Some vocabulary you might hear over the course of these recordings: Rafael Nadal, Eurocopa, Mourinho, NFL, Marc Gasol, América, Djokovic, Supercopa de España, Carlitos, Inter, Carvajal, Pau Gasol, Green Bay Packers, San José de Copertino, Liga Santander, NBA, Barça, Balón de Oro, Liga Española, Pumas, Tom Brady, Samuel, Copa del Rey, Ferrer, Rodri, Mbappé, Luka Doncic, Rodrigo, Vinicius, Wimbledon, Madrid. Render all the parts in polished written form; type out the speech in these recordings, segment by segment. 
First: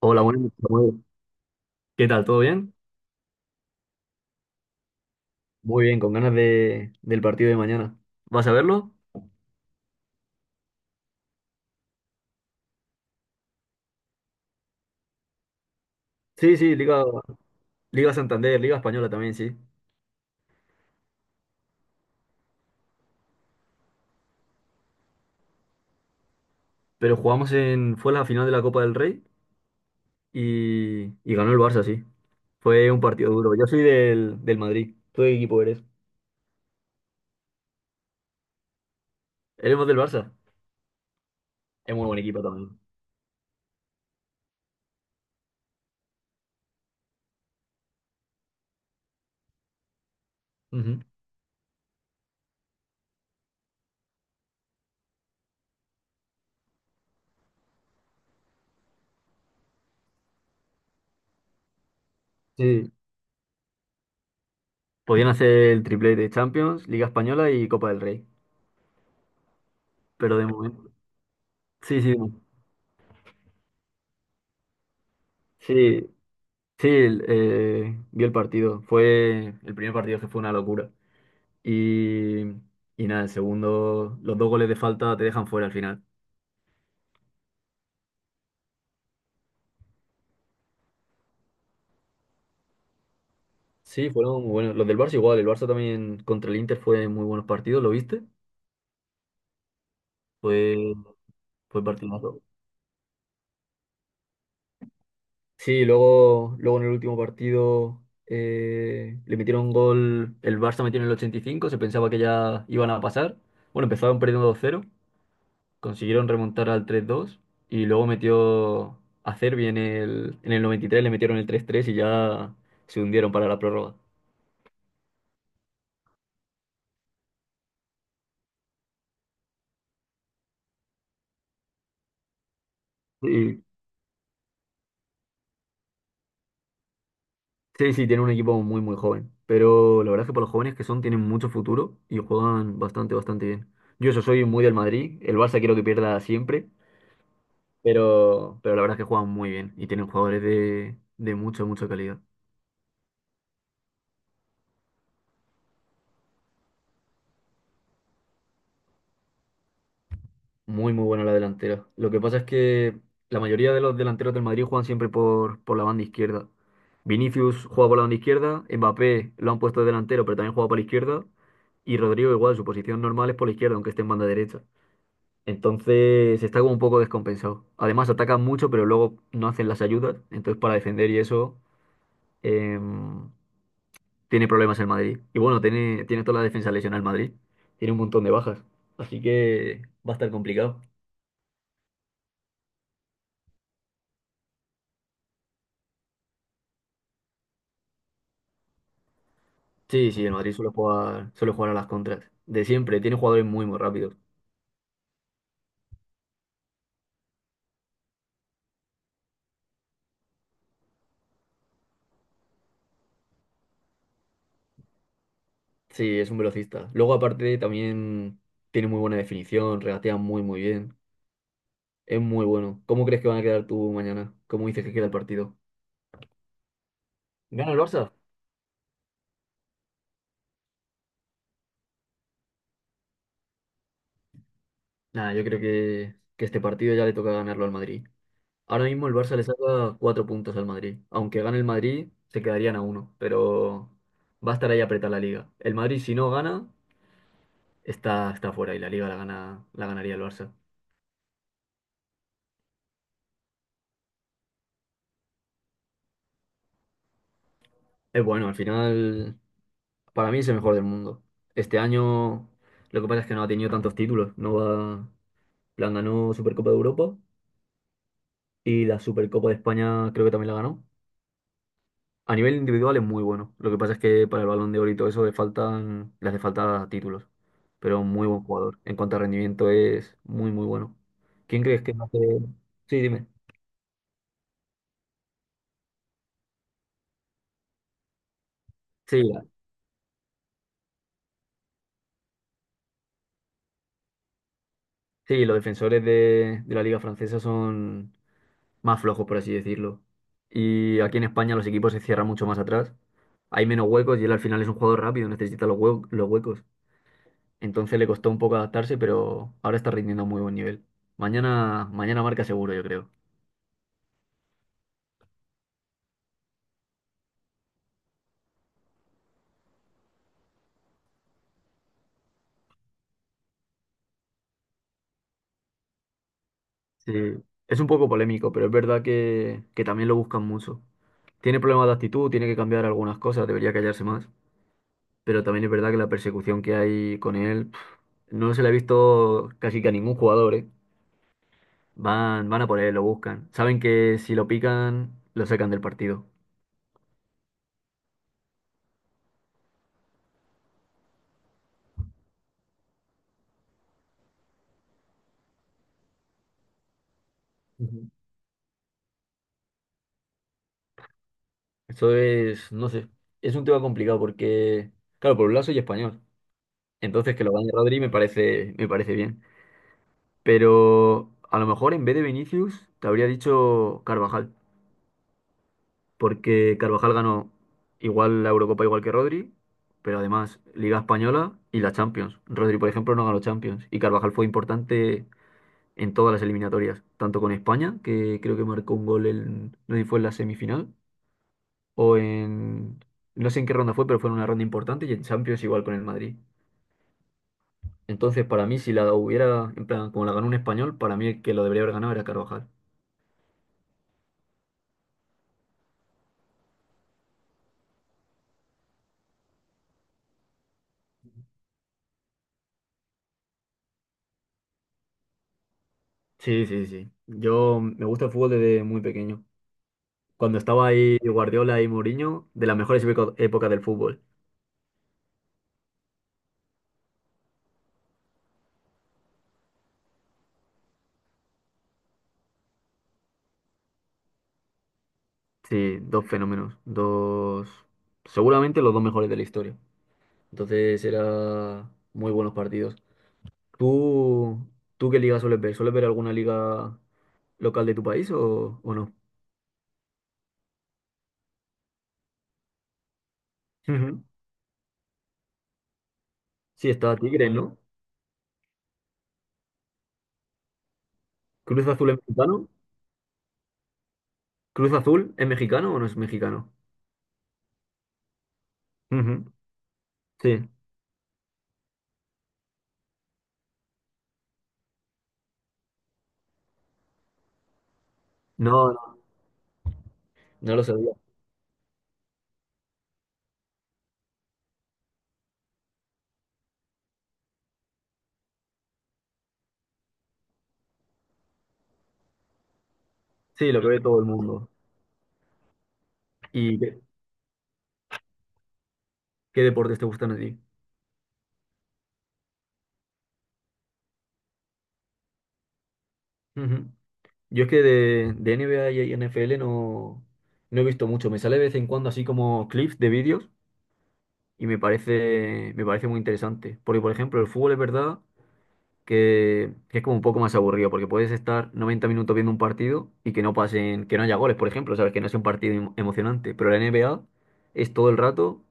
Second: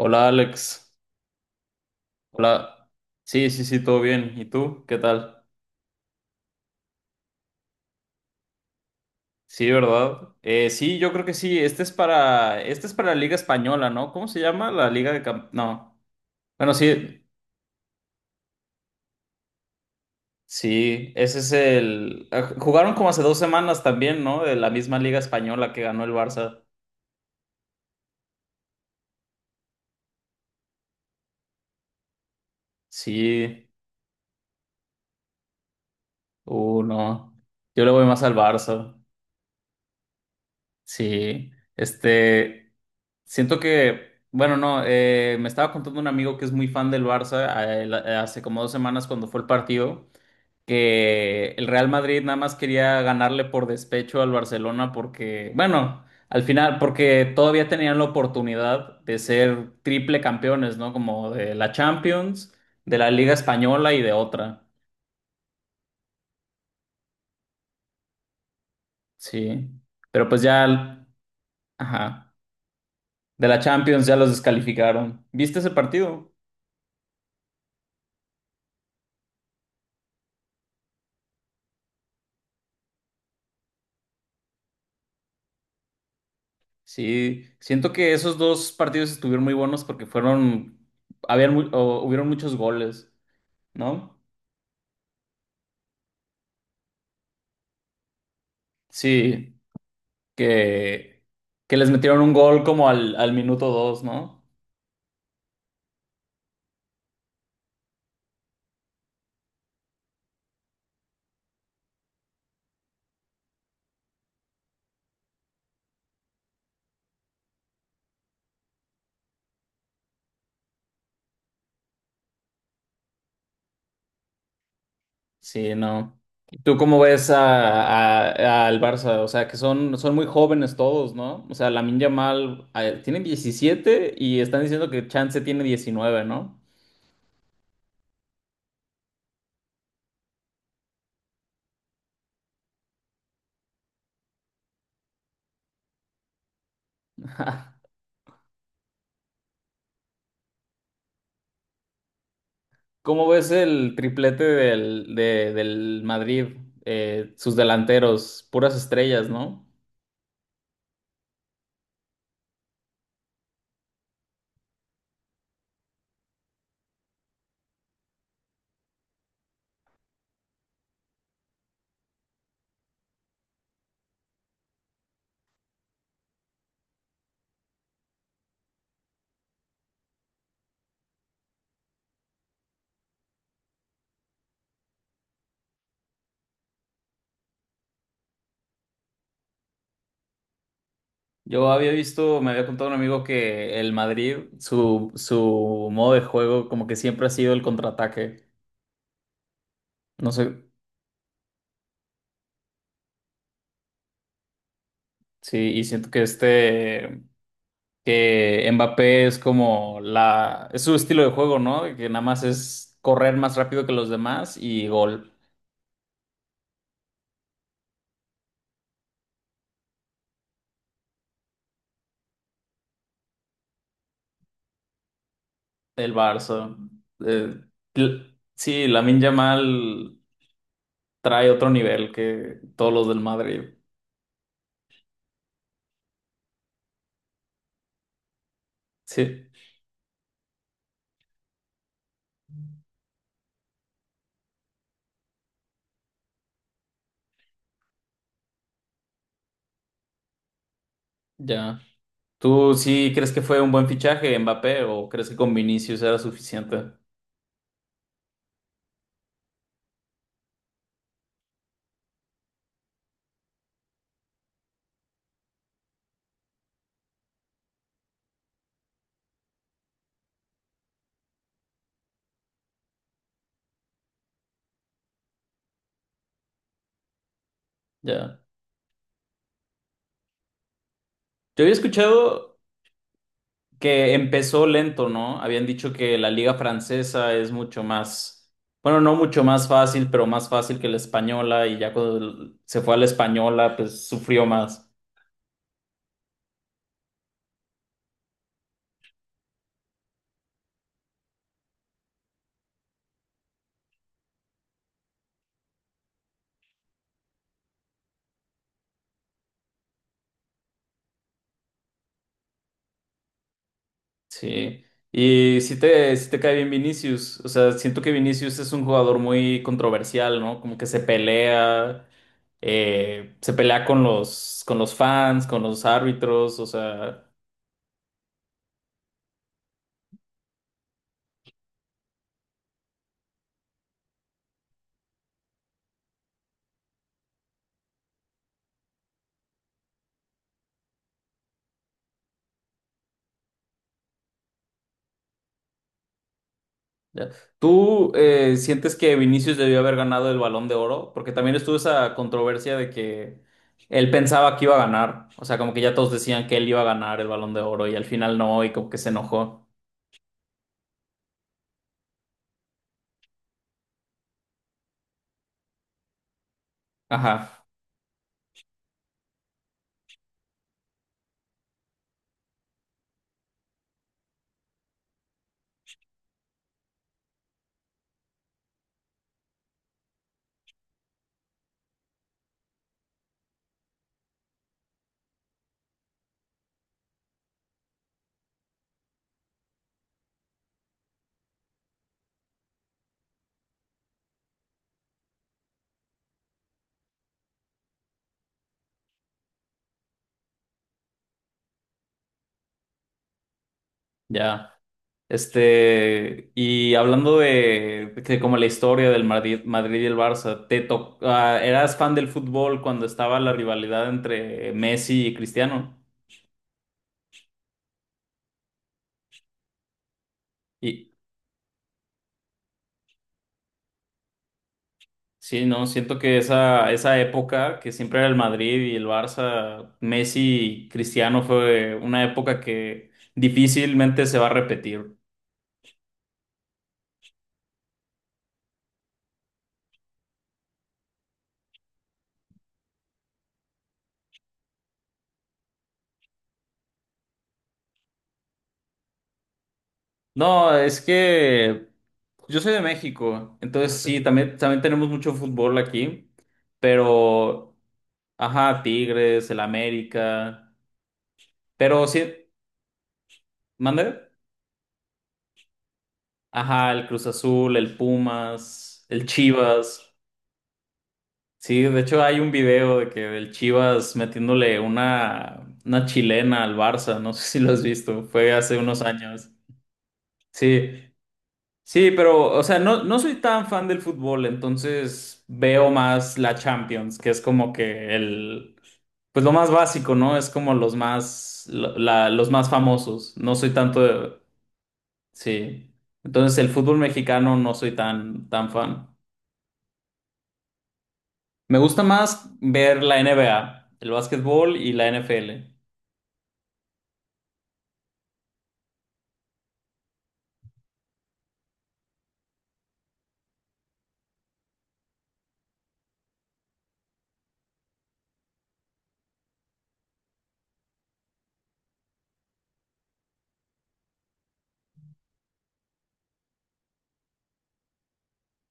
Hola, buenas noches, Alex, Samuel. ¿Qué tal? ¿Todo bien? hola. Sí, sí, sí, todo bien. ¿Y tú? ¿Qué tal? Muy bien, con ganas del partido de mañana. ¿Vas a verlo? Sí, ¿verdad? Sí, yo creo que sí. Este es para la Liga Española, ¿no? ¿Cómo se llama? La Liga de Camp... No. Sí, Bueno, sí, Liga, sí, Liga Santander, Liga Española también, sí. sí, ese es el... jugaron como hace 2 semanas también, ¿no? De la misma Liga Española que ganó el Barça. Pero jugamos fue la final de la Copa del Rey y ganó el Barça, sí. Fue un partido duro. Yo Sí, soy del Madrid. ¿Tú de qué equipo eres? No. Yo le voy más al Barça. ¿Eres del Barça? Sí, Es muy buen equipo este... también. Siento que, bueno, no, me estaba contando un amigo que es muy fan del Barça hace como 2 semanas cuando fue el partido, Ujú. que el Real Madrid nada más quería ganarle por despecho al Barcelona porque, bueno, al final, porque todavía tenían la oportunidad de ser triple campeones, ¿no? Como de la Champions, Sí. de la Liga Española y de otra, Podían hacer el triplete de Champions, Liga Española y Copa del Rey. sí. Pero Pero pues de momento. ya, Sí, sí. ajá, No. de la Champions ya los descalificaron. ¿Viste ese Sí, partido? Sí, vi el partido. Fue el primer partido que fue una locura. Y, y nada, el segundo, los dos goles de falta te dejan fuera al final. Sí, siento que esos dos partidos estuvieron muy buenos porque fueron, o hubieron muchos goles, Sí, ¿no? fueron muy buenos. Los del Barça igual. El Barça también contra el Inter fue muy buenos partidos, ¿lo viste? Sí, Fue, que, que fue les metieron un partidazo. gol como al minuto 2, ¿no? Sí, luego en el último partido le metieron un gol. El Barça metió en el 85. Se pensaba que ya iban a pasar. Bueno, empezaron perdiendo 2-0. Consiguieron remontar al 3-2 y luego metió a Cervi en el 93, le metieron el 3-3 y ya se hundieron para la prórroga. Sí, no. ¿Tú cómo ves al Barça? O sea, que son muy jóvenes todos, ¿no? O sea, Lamine Yamal, tiene Sí, 17 y están diciendo que Chance tiene 19, ¿no? sí, sí, tiene un equipo muy, muy joven. Pero la verdad es que para los jóvenes que son, tienen mucho futuro y juegan bastante, bastante bien. Yo eso soy muy del Madrid, el Barça quiero que pierda siempre, pero la verdad es que juegan muy bien y tienen jugadores de mucha, mucha calidad. ¿Cómo ves el triplete del Madrid? Sus delanteros, puras estrellas, ¿no? Muy, muy buena la delantera. Lo que pasa es que la mayoría de los delanteros del Madrid juegan siempre por la banda izquierda. Vinicius juega por la banda izquierda, Mbappé lo han puesto de delantero, pero también juega por la izquierda, y Rodrigo igual, su posición normal es por la izquierda, aunque esté en banda derecha. Entonces está como un poco descompensado. Además atacan mucho, pero luego no hacen las ayudas, entonces para defender y eso em, tiene problemas el Madrid. Y bueno, tiene toda la defensa lesionada el Madrid, tiene un montón de bajas, así que va a estar complicado. Yo había visto, me había contado un amigo que el Madrid, su modo de juego, como que siempre ha sido el contraataque. Sí, sí, No el sé, Madrid suele jugar a las contras. De siempre, tiene jugadores muy, muy rápidos. sí, y siento que este, que Mbappé es su estilo de juego, ¿no? Que nada más es correr más rápido que los demás y gol. Sí, es un velocista. Luego, aparte, también tiene muy buena definición, regatea muy, muy bien. Es muy bueno. ¿Cómo crees que van a quedar tú mañana? ¿Cómo dices que queda el partido? El Barça. Eh, ¿Gana el Barça? Sí, Lamine Yamal trae otro nivel que todos los del Madrid. Nada, yo creo que este partido ya le toca ganarlo al Madrid. Ahora mismo el Barça le Sí, saca 4 puntos al Madrid. Aunque gane el Madrid, se quedarían a uno. Pero va a estar ahí apretada la liga. El Madrid, si no gana, está fuera y la liga la ganaría el Barça. ya. ¿Tú sí crees que fue un buen fichaje Mbappé o crees que con Vinicius era suficiente? Es bueno, al final para mí es el mejor del mundo. Este año lo que pasa es que no ha tenido tantos títulos. No va, plan, ganó Supercopa de Europa y la Supercopa de España creo que también la ganó. A nivel individual es muy bueno. Lo que pasa es que para el Balón de Oro y todo eso le hace falta títulos. Pero muy Ya. buen jugador. En cuanto a rendimiento es muy, muy bueno. ¿Quién Yo había crees que hace? escuchado Sí, dime. que empezó lento, ¿no? Habían dicho que la liga francesa es mucho más, bueno, no Sí, mucho más fácil, pero más fácil que la española y ya cuando se fue a la española, pues sufrió más. sí, los defensores de la Liga Francesa son, más flojo, por así decirlo. Y aquí en España los equipos se cierran mucho más atrás. Hay menos huecos y él al final es un jugador rápido, necesita los huecos. Entonces le costó un poco adaptarse, pero ahora está rindiendo a muy buen nivel. Mañana, mañana marca seguro, yo creo. Sí, y si te, sí te cae bien Vinicius, o sea, siento que Vinicius es un jugador muy controversial, ¿no? Como que se pelea con los fans, con los árbitros, o Sí. sea, Es un poco polémico, pero es verdad que también lo buscan mucho. Tiene problemas de actitud, tiene que cambiar algunas cosas, debería callarse más. Pero también es verdad que la persecución que hay con él, pf, no se la he visto casi que a ningún jugador, ¿eh? Van a por él, lo buscan. Saben que si lo pican, lo sacan del partido. ya. ¿Tú sientes que Vinicius debió haber ganado el Balón de Oro? Porque también estuvo esa controversia de que él pensaba que iba a ganar, o sea, como que ya todos decían que él iba a ganar el Balón de Oro y al Ujú. final no, y como que se enojó. Eso es, no sé, es un tema complicado porque, claro, por un lado soy español, entonces que lo Ajá, gane Rodri me parece bien. Pero a lo mejor en vez de Vinicius te habría dicho Carvajal, porque Carvajal ganó igual la Eurocopa igual que Rodri, pero además Liga Española y la Champions. Rodri, por ejemplo, no ganó Champions y Carvajal fue importante en todas las eliminatorias, tanto con España, que creo que marcó un gol en, no sé si fue en la semifinal, o en, no sé en qué ronda fue, pero fue en una ronda importante, y en Champions igual con el Madrid. Entonces, para mí, si la hubiera, en plan, como la ganó un español, para mí el que lo debería haber ganado era Carvajal. ya. Este, y hablando de como la historia del Madrid, Madrid y el Barça, eras fan del fútbol cuando estaba la rivalidad entre Messi y Cristiano? Sí, sí, sí. Yo me gusta el fútbol desde muy pequeño. Cuando estaba Y ahí Guardiola y Mourinho, de las mejores épocas del fútbol. sí, no, siento que esa época que siempre era el Madrid y el Barça, Messi y Cristiano fue una época que difícilmente se va a repetir. Sí, dos fenómenos, dos, seguramente los dos mejores de la historia. Entonces, eran muy buenos partidos. ¿Tú, tú qué liga sueles ver? ¿Sueles ver alguna liga local de tu país o no? No, es que yo soy de México, entonces sí, Ujú. también, también tenemos mucho fútbol aquí, Sí, está Tigres, pero, ¿no? ajá, Tigres, el América, Cruz pero Azul es sí, mexicano. ¿mande? ¿Cruz Azul es mexicano o no es mexicano? Ajá, el Cruz Azul, el Pumas, el Ujú. Chivas. Sí. Sí, de hecho hay un video de que del Chivas metiéndole una chilena al Barça, no sé si lo has visto, fue hace No, unos no, años. no lo Sí, sabía. sí, pero, o sea, no, no soy tan fan del fútbol, entonces veo más la Champions, que es como que el, pues lo más básico, ¿no? Es como los más, los más famosos. No soy Sí, lo que tanto ve todo el de, mundo. sí. Entonces el ¿Y fútbol qué, mexicano no soy tan, tan fan. qué deportes te gustan a ti? Me gusta más ver la NBA, el básquetbol y la NFL. Ujú. Yo es que de NBA y NFL no, no he visto mucho. Me sale de vez en cuando así como clips de vídeos y me parece muy interesante. Porque, por ejemplo, el fútbol es verdad que es como un poco más aburrido, porque puedes estar 90 minutos viendo un partido y que no pasen, que no haya goles, por ejemplo, ¿sabes? Que no sea un partido emocionante. Pero la NBA es todo el rato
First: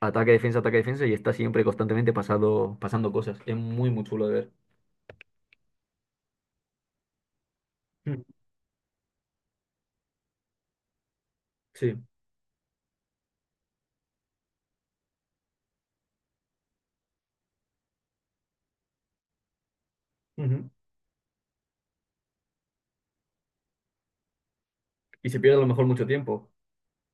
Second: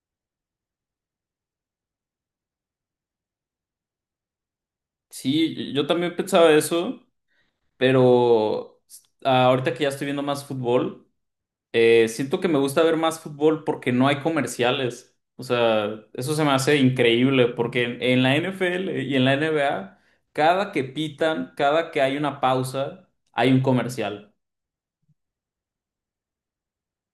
ataque, defensa y está siempre constantemente pasando cosas. Es muy, muy chulo de ver. Sí, yo también pensaba eso, Mm, pero ahorita que ya estoy viendo más fútbol. sí. Siento que me gusta ver más fútbol porque no hay comerciales. O sea, eso se me hace increíble porque en la NFL y en la NBA, Ujú. cada que pitan, cada que hay una pausa, hay un comercial. Y se pierde a lo mejor mucho tiempo.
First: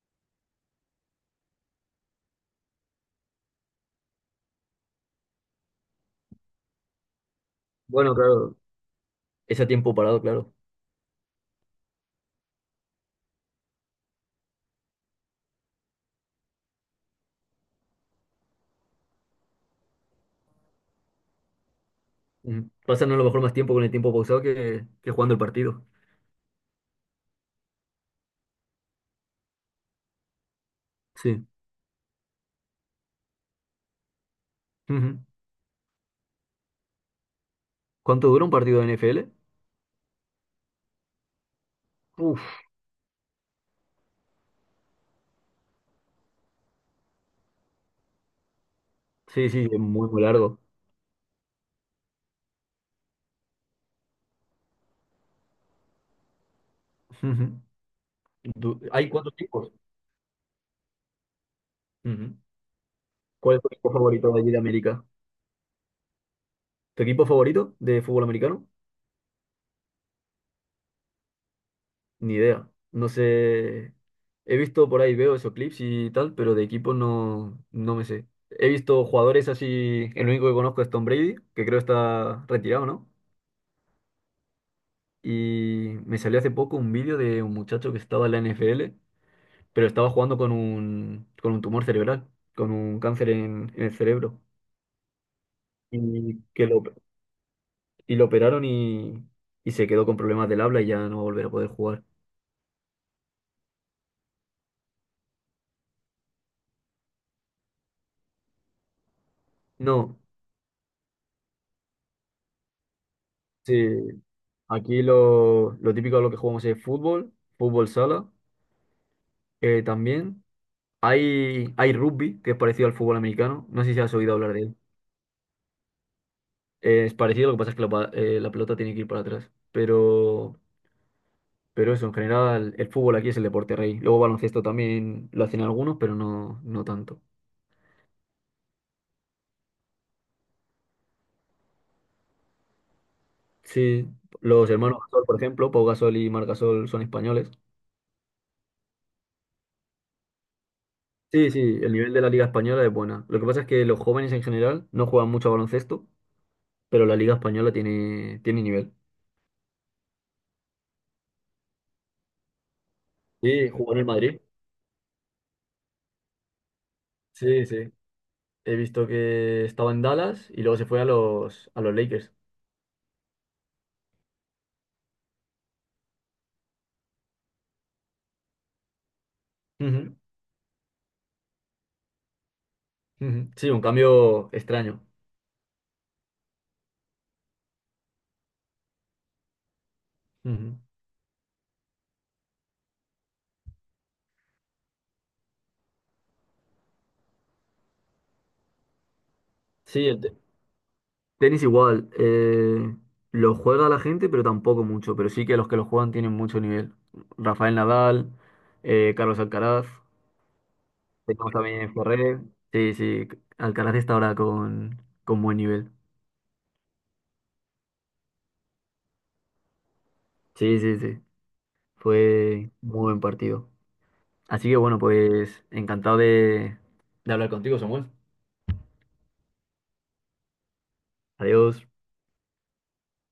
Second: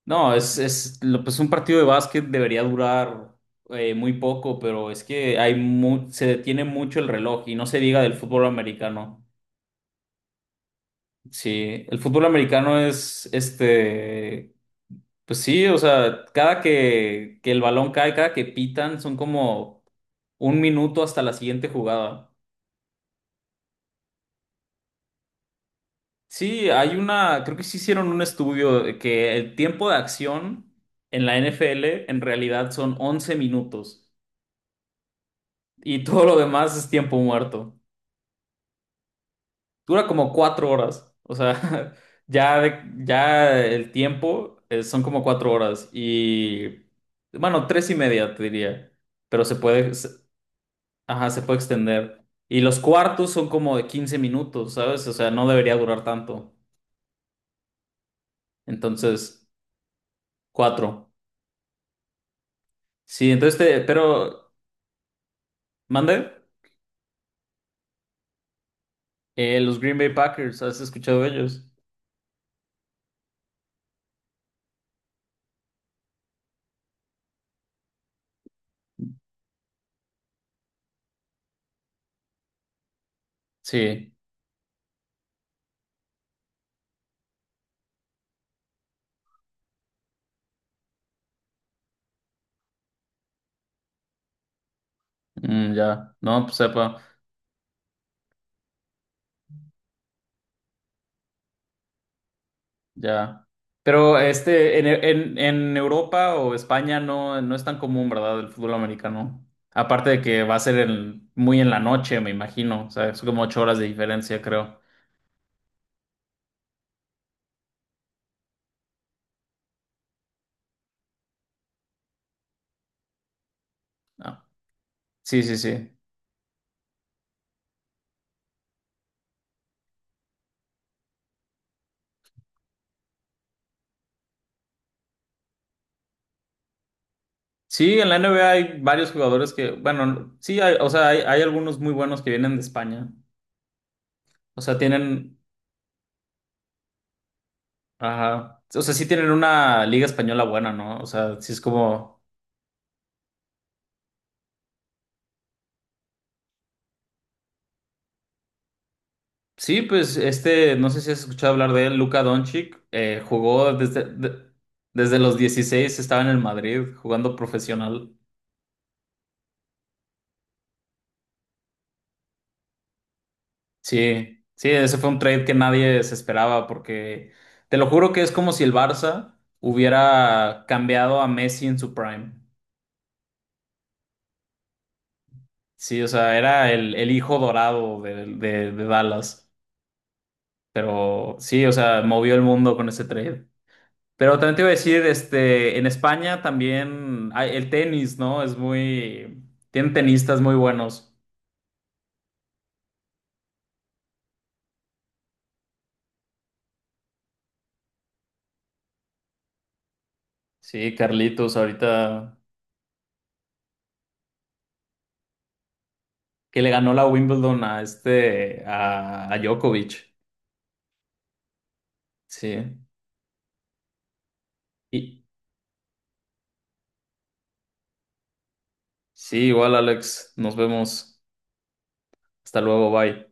No, pues un partido de básquet debería durar muy poco, pero es que se detiene mucho el reloj y no se diga del Bueno, fútbol claro, americano. ese tiempo parado, claro. Sí, el fútbol americano es este. Pues sí, o sea, cada que el balón cae, cada que pitan, son como un minuto hasta la siguiente jugada. Ujú. Pasan a lo mejor más tiempo con el tiempo pausado que jugando el partido. Sí, hay una, creo que sí hicieron un estudio de que el tiempo de acción en la Sí. NFL en realidad son 11 minutos Ujú. y todo lo demás es tiempo muerto. ¿Cuánto dura un partido de NFL? Dura como 4 horas, o sea, Uf. ya, ya el tiempo son como 4 horas y, bueno, tres y media te diría, pero Sí, se sí, es puede... muy, muy largo. Ajá, se puede extender. Y los cuartos son como de 15 minutos, ¿sabes? O sea, no debería durar tanto. Ujú. Hay cuatro Entonces, equipos. cuatro. Ujú. Sí, entonces ¿Cuál es tu equipo favorito de pero, allí de América? ¿mande? ¿Tu equipo favorito de fútbol americano? Los Green Bay Packers, ¿has escuchado de ellos? Ni idea. No sé. He visto por ahí, veo esos clips y tal, pero de equipo no, no me sé. He visto jugadores así. El único que conozco es Tom Brady, que creo está retirado, ¿no? Sí, Y me salió hace poco un vídeo de un muchacho que estaba en la NFL, pero estaba jugando con un, tumor cerebral, con un cáncer en el cerebro mm, ya. y No, pues que lo, sepa, y lo operaron y se quedó con problemas del habla y ya no va a volver a poder jugar. ya. Pero este, en Europa o España no, no es tan común, ¿verdad? El fútbol americano. Aparte No, de que va a ser muy en la noche, me imagino. O sea, es como 8 horas de sí, diferencia, creo. aquí lo típico de lo que jugamos es fútbol, fútbol sala, también. Hay rugby, que es parecido al fútbol americano. No sé si has oído Ah, hablar de él. sí, sí, sí. Es parecido, lo que pasa es que la pelota tiene que ir para atrás. Pero eso, en general, el fútbol aquí es el deporte rey. Luego baloncesto también lo hacen algunos, pero no, no tanto. Sí, en la NBA hay varios jugadores que, bueno, sí, hay, o sea, hay algunos muy buenos que vienen de España. Sí, O los sea, hermanos Gasol, por tienen, ejemplo, Pau Gasol y Marc Gasol son españoles. ajá, o sea, sí tienen una liga española buena, ¿no? O sea, Sí, sí sí, es el nivel como, de la Liga Española es buena. Lo que pasa es que los jóvenes en general no juegan mucho a baloncesto, pero la Liga Española tiene nivel. sí, pues este, no sé si has escuchado hablar de él, Luka Doncic, Sí, jugó jugó en el Madrid. Desde los 16 estaba en el Madrid jugando Sí, sí. profesional. He visto que estaba en Dallas y luego se fue a los Lakers. Sí, sí, ese fue un trade que nadie se esperaba porque, te lo juro que es como si el Barça Ujú, hubiera cambiado a Messi en su prime. ujú. Sí, un cambio extraño. Sí, o sea, era el hijo dorado de Dallas. Ujú. Pero sí, o sea, movió el mundo con ese trade. Pero también te iba a decir, este, en España también el tenis, ¿no? Es muy... Tienen Sí, el tenistas muy buenos. tenis igual. Lo juega la gente, pero tampoco mucho. Pero sí que los que lo juegan tienen mucho nivel. Rafael Nadal, Carlos Alcaraz. Sí, Tenemos Carlitos, también ahorita Ferrer. Sí, sí. Alcaraz está ahora con buen nivel. que le ganó la Wimbledon a este, a Djokovic. Sí, sí, sí. Fue Sí. muy buen partido. Así que bueno, Y pues encantado de hablar contigo, Samuel. sí, igual, Alex, nos vemos. Adiós. Hasta luego, bye.